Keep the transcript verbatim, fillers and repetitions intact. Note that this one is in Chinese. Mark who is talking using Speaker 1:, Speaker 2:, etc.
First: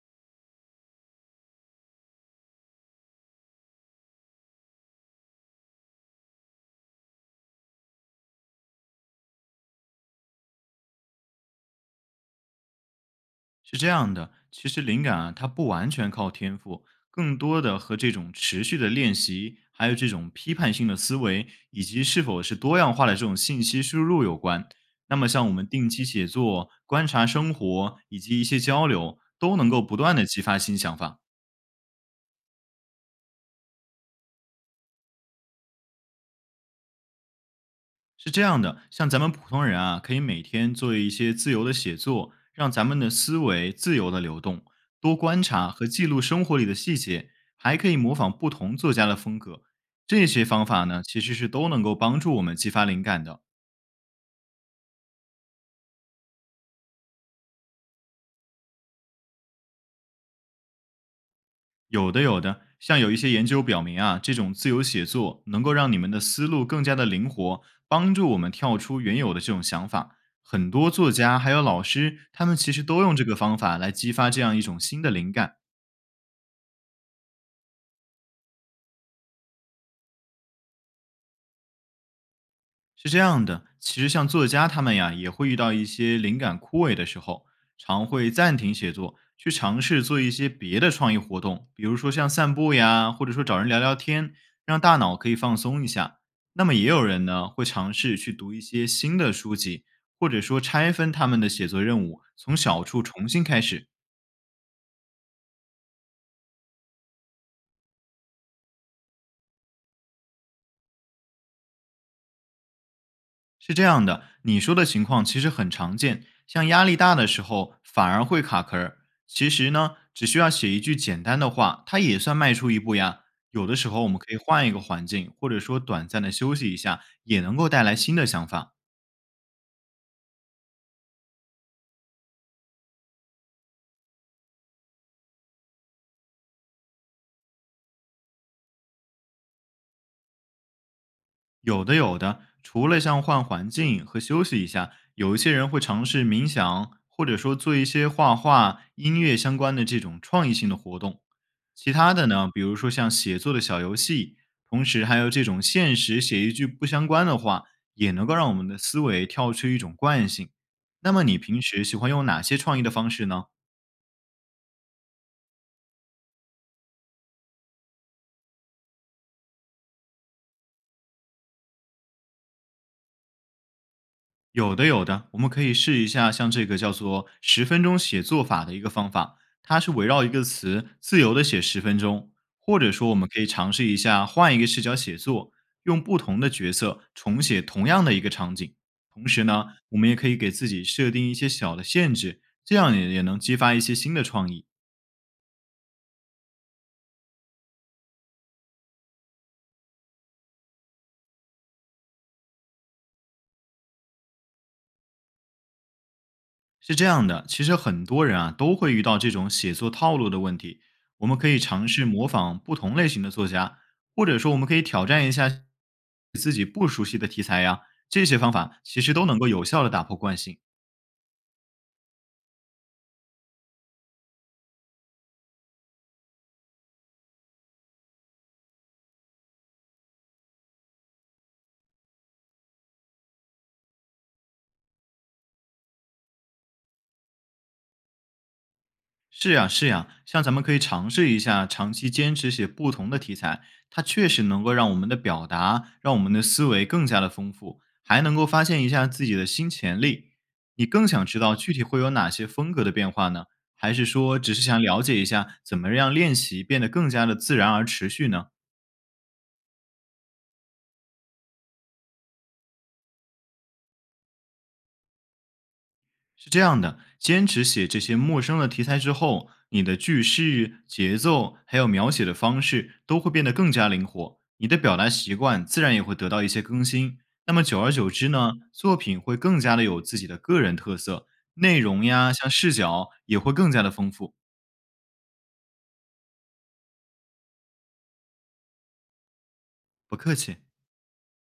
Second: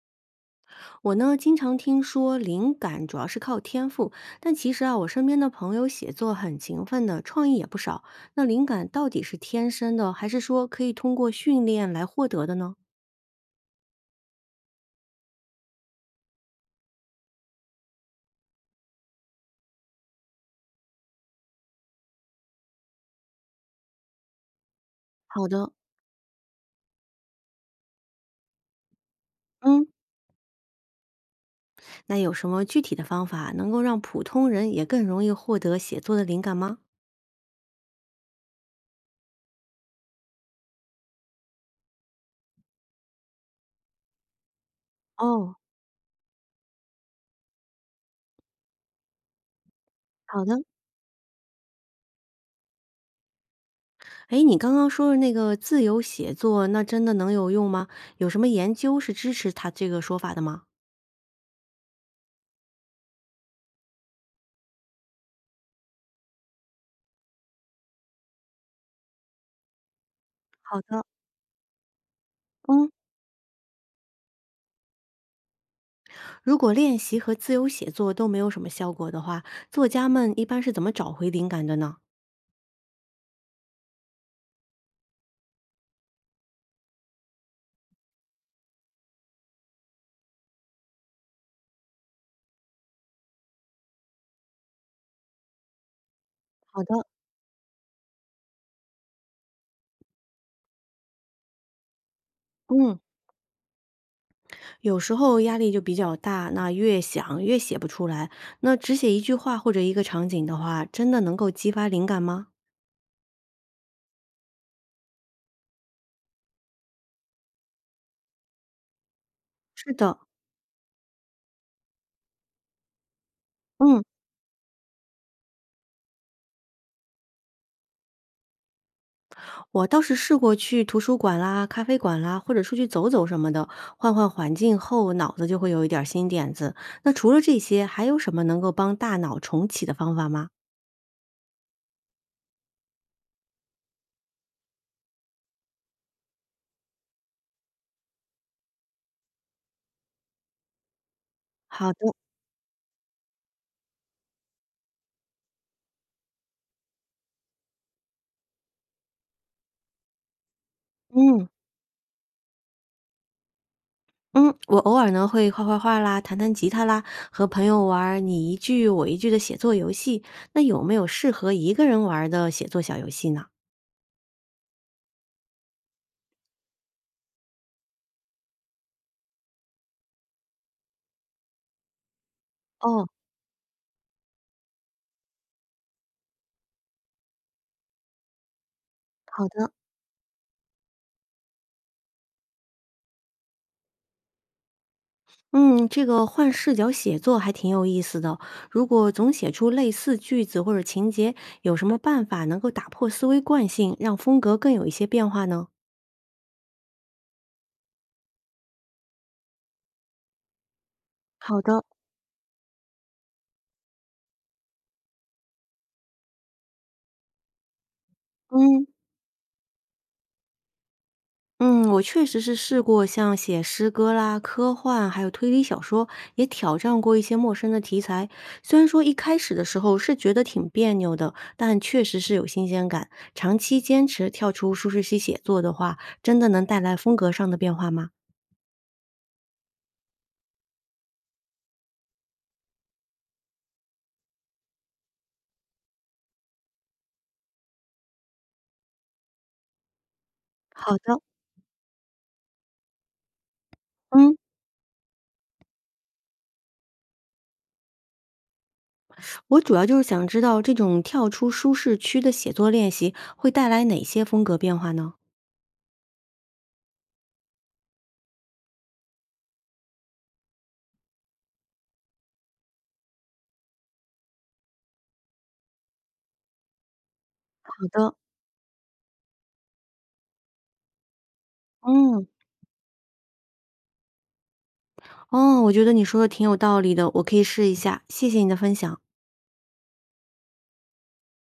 Speaker 1: 我呢，经常听说灵感主要是靠天赋，但其实啊，我身边的朋友写作很勤奋的，创意也不少。那灵感到底是天生的，还是说可以通过训练来获得的呢？
Speaker 2: 是这样的，其实灵感啊，它不完全靠天赋，更多的和这种持续的练习，还有这种批判性的思维，以及是否是多样化的这种信息输入有关。那么，像
Speaker 1: 好
Speaker 2: 我们
Speaker 1: 的，
Speaker 2: 定期写作、观察生活以及一些交流，都能够
Speaker 1: 嗯，
Speaker 2: 不断的激发新想法。
Speaker 1: 那有什么具体的方法能够让普通人也更容易获得写作的灵感吗？
Speaker 2: 是这样的，像咱们普通人啊，可以每天做一些自由的写作，让咱们的思维自由的流动，多观
Speaker 1: 哦，
Speaker 2: 察和记录生活里的细节，还可以模仿不同作家的风格。这
Speaker 1: 好
Speaker 2: 些
Speaker 1: 的。
Speaker 2: 方法呢，其实是都能够帮助我们激发灵感的。
Speaker 1: 诶，你刚刚说的那个自由写作，那真的能有用吗？有什么研究是支持他这个说法的吗？
Speaker 2: 有的，有的，像有一些研究表明啊，这种自由写作能够让你们的思路更加的灵活，帮助我们跳出原有的这种想法。很
Speaker 1: 好
Speaker 2: 多
Speaker 1: 的，
Speaker 2: 作家还有老师，他们其实
Speaker 1: 嗯。
Speaker 2: 都用这个方法来激发这样一种新的灵感。
Speaker 1: 如果练习和自由写作都没有什么效果的话，作家们一般是怎么找回灵感的呢？
Speaker 2: 是这样的，其实像作家他们呀，也会遇到一些灵感枯萎的时候，常会暂停写作，去尝试做一些别的创意活动，比如说像散步呀，或者说找人聊聊天，让大脑可以放松一下。那么
Speaker 1: 好
Speaker 2: 也有
Speaker 1: 的，
Speaker 2: 人呢，会尝试去读一些新的书籍，或者说拆分他们的写作任务，从小
Speaker 1: 嗯，
Speaker 2: 处重新开始。
Speaker 1: 有时候压力就比较大，那越想越写不出来。那只写一句话或者一个场景的话，真的能够激发灵感吗？
Speaker 2: 是这样的，你说的情况其实很常见，像压力大的时候反而会卡壳儿。其实
Speaker 1: 是
Speaker 2: 呢，
Speaker 1: 的，
Speaker 2: 只需要写一句简单的话，它也算迈出一步呀。有的时
Speaker 1: 嗯，
Speaker 2: 候我们可以换一个环境，或者说短暂的休息一下，也能够带来新的想法。
Speaker 1: 我倒是试过去图书馆啦、咖啡馆啦，或者出去走走什么的，换换环境后，脑子就会有一点儿新点子。那除了这些，还有什么能够帮大脑重启的方法吗？
Speaker 2: 有的，有的。除了像换环境和休息一下，有一些人会尝试冥想，或者说做一些画画、音乐相关的这种创意性的活动。
Speaker 1: 好
Speaker 2: 其
Speaker 1: 的，
Speaker 2: 他的呢，比如说像写作的小游戏，同时还有这种现实写一句不相关的话，也能够让我们的思维跳出一种惯性。那么你
Speaker 1: 嗯。
Speaker 2: 平时喜欢用哪些创意的方式呢？
Speaker 1: 嗯，我偶尔呢会画画画啦，弹弹吉他啦，和朋友玩儿你一句我一句的写作游戏。那有没有适合一个人玩儿的写作小游戏呢？
Speaker 2: 有的，有的，我们可以试一下，像这个叫做“十分钟写作法”的一个方法，它是围绕一个词自由的写十分钟，或者
Speaker 1: 哦，
Speaker 2: 说我们可以尝试一下换一个视角写作，用不同的角色重写同样的一个场景。同时
Speaker 1: 好
Speaker 2: 呢，
Speaker 1: 的，
Speaker 2: 我们也可以给自己设定一些小的限制，这样也也能激发一些新的创意。
Speaker 1: 嗯，这个换视角写作还挺有意思的。如果总写出类似句子或者情节，有什么办法能够打破思维惯性，让风格更有一些变化呢？
Speaker 2: 是这样的，其实很多人啊都会遇到这种写作套路的问题。我们可以
Speaker 1: 好的。
Speaker 2: 尝试模仿不同类型的作家，或者说我们可以挑战一下自己不熟悉的题材呀。这些方法
Speaker 1: 嗯。
Speaker 2: 其实都能够有效的打破惯性。
Speaker 1: 嗯，我确实是试过像写诗歌啦、科幻，还有推理小说，也挑战过一些陌生的题材。虽然说一开始的时候是觉得挺别扭的，但确实是有新鲜感。长期坚持跳出舒适区写作的话，真的能带来风格上的变化吗？
Speaker 2: 是呀，是呀，像咱们可以尝试一下，长期坚持写不同的题材，它确实能够让我们的表达，让我们的思维更加的丰富，还能够发现一下自己的新潜力。你
Speaker 1: 好
Speaker 2: 更
Speaker 1: 的，
Speaker 2: 想知道具体会有哪些风格的变化呢？还是
Speaker 1: 嗯，
Speaker 2: 说只是想了解一下怎么让练习变得更加的自然而持续呢？
Speaker 1: 我主要就是想知道这种跳出舒适区的写作练习会带来哪些风格变化呢？
Speaker 2: 是这样的，坚持写这些陌生的题材之后，你的句式、节奏还有描写的方式都会变得更加灵活，你的表达习惯自然也会得到一些更新。那么
Speaker 1: 好
Speaker 2: 久而久
Speaker 1: 的，
Speaker 2: 之呢，作品会更加的有自己的个人特色，内容
Speaker 1: 嗯，
Speaker 2: 呀，像视角也会更加的丰富。
Speaker 1: 哦，我觉得你说的挺有道理的，我可以试一下。谢谢你的分享。
Speaker 2: 不客气。